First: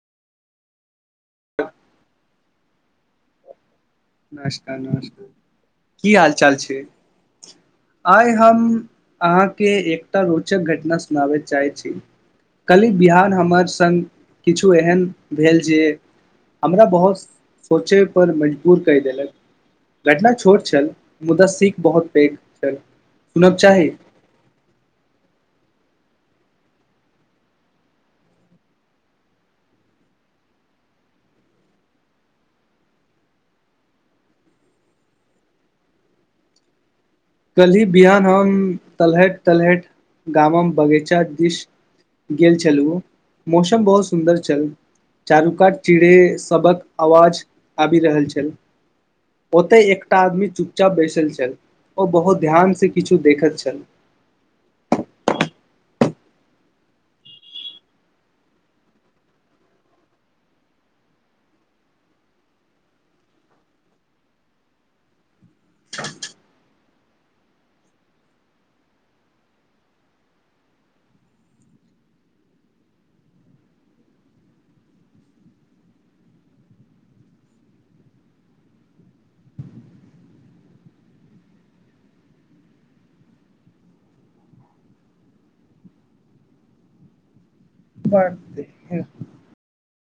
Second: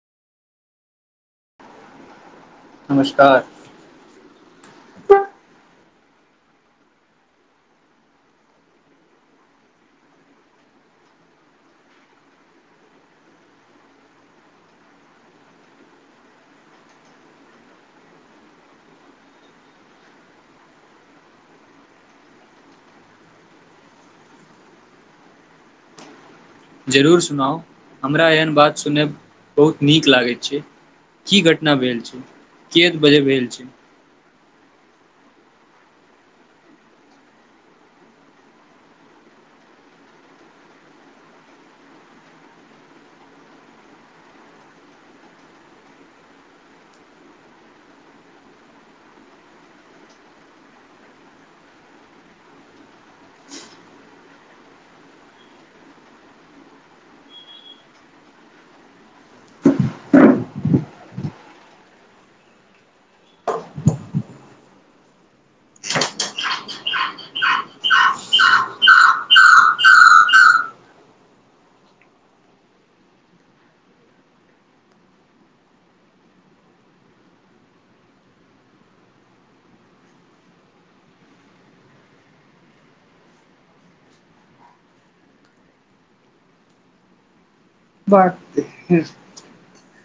नमस्कार नमस्कार नमस्कार की हाल चाल छै आइ हम अहाँके एकटा रोचक घटना सुनाबे चाहैय छी कनी बिहान हमर संग किछु एहन भेल जे हमरा बहुत सोचे पर कहि देलक घटना छोट छल मुदा सीख बहुत पैघ छल सुनब चाही जरूर सुनाउ हमरा एहन बात सुनय बहुत नीक लागैत छै की घटना भेल छै कि बजे भेल छै कल्हि बिहान हम तलहट तलहट गाम मे बगीचा दिस गेल छलहुँ मौसम बहुत सुन्दर छल चारु का चिड़े सबक आवाज आबि रहल छल ओतय एकटा आदमी चुपचाप बैसल छल ओ बहुत ध्यान से किछु देखैत छल बढ़तै ह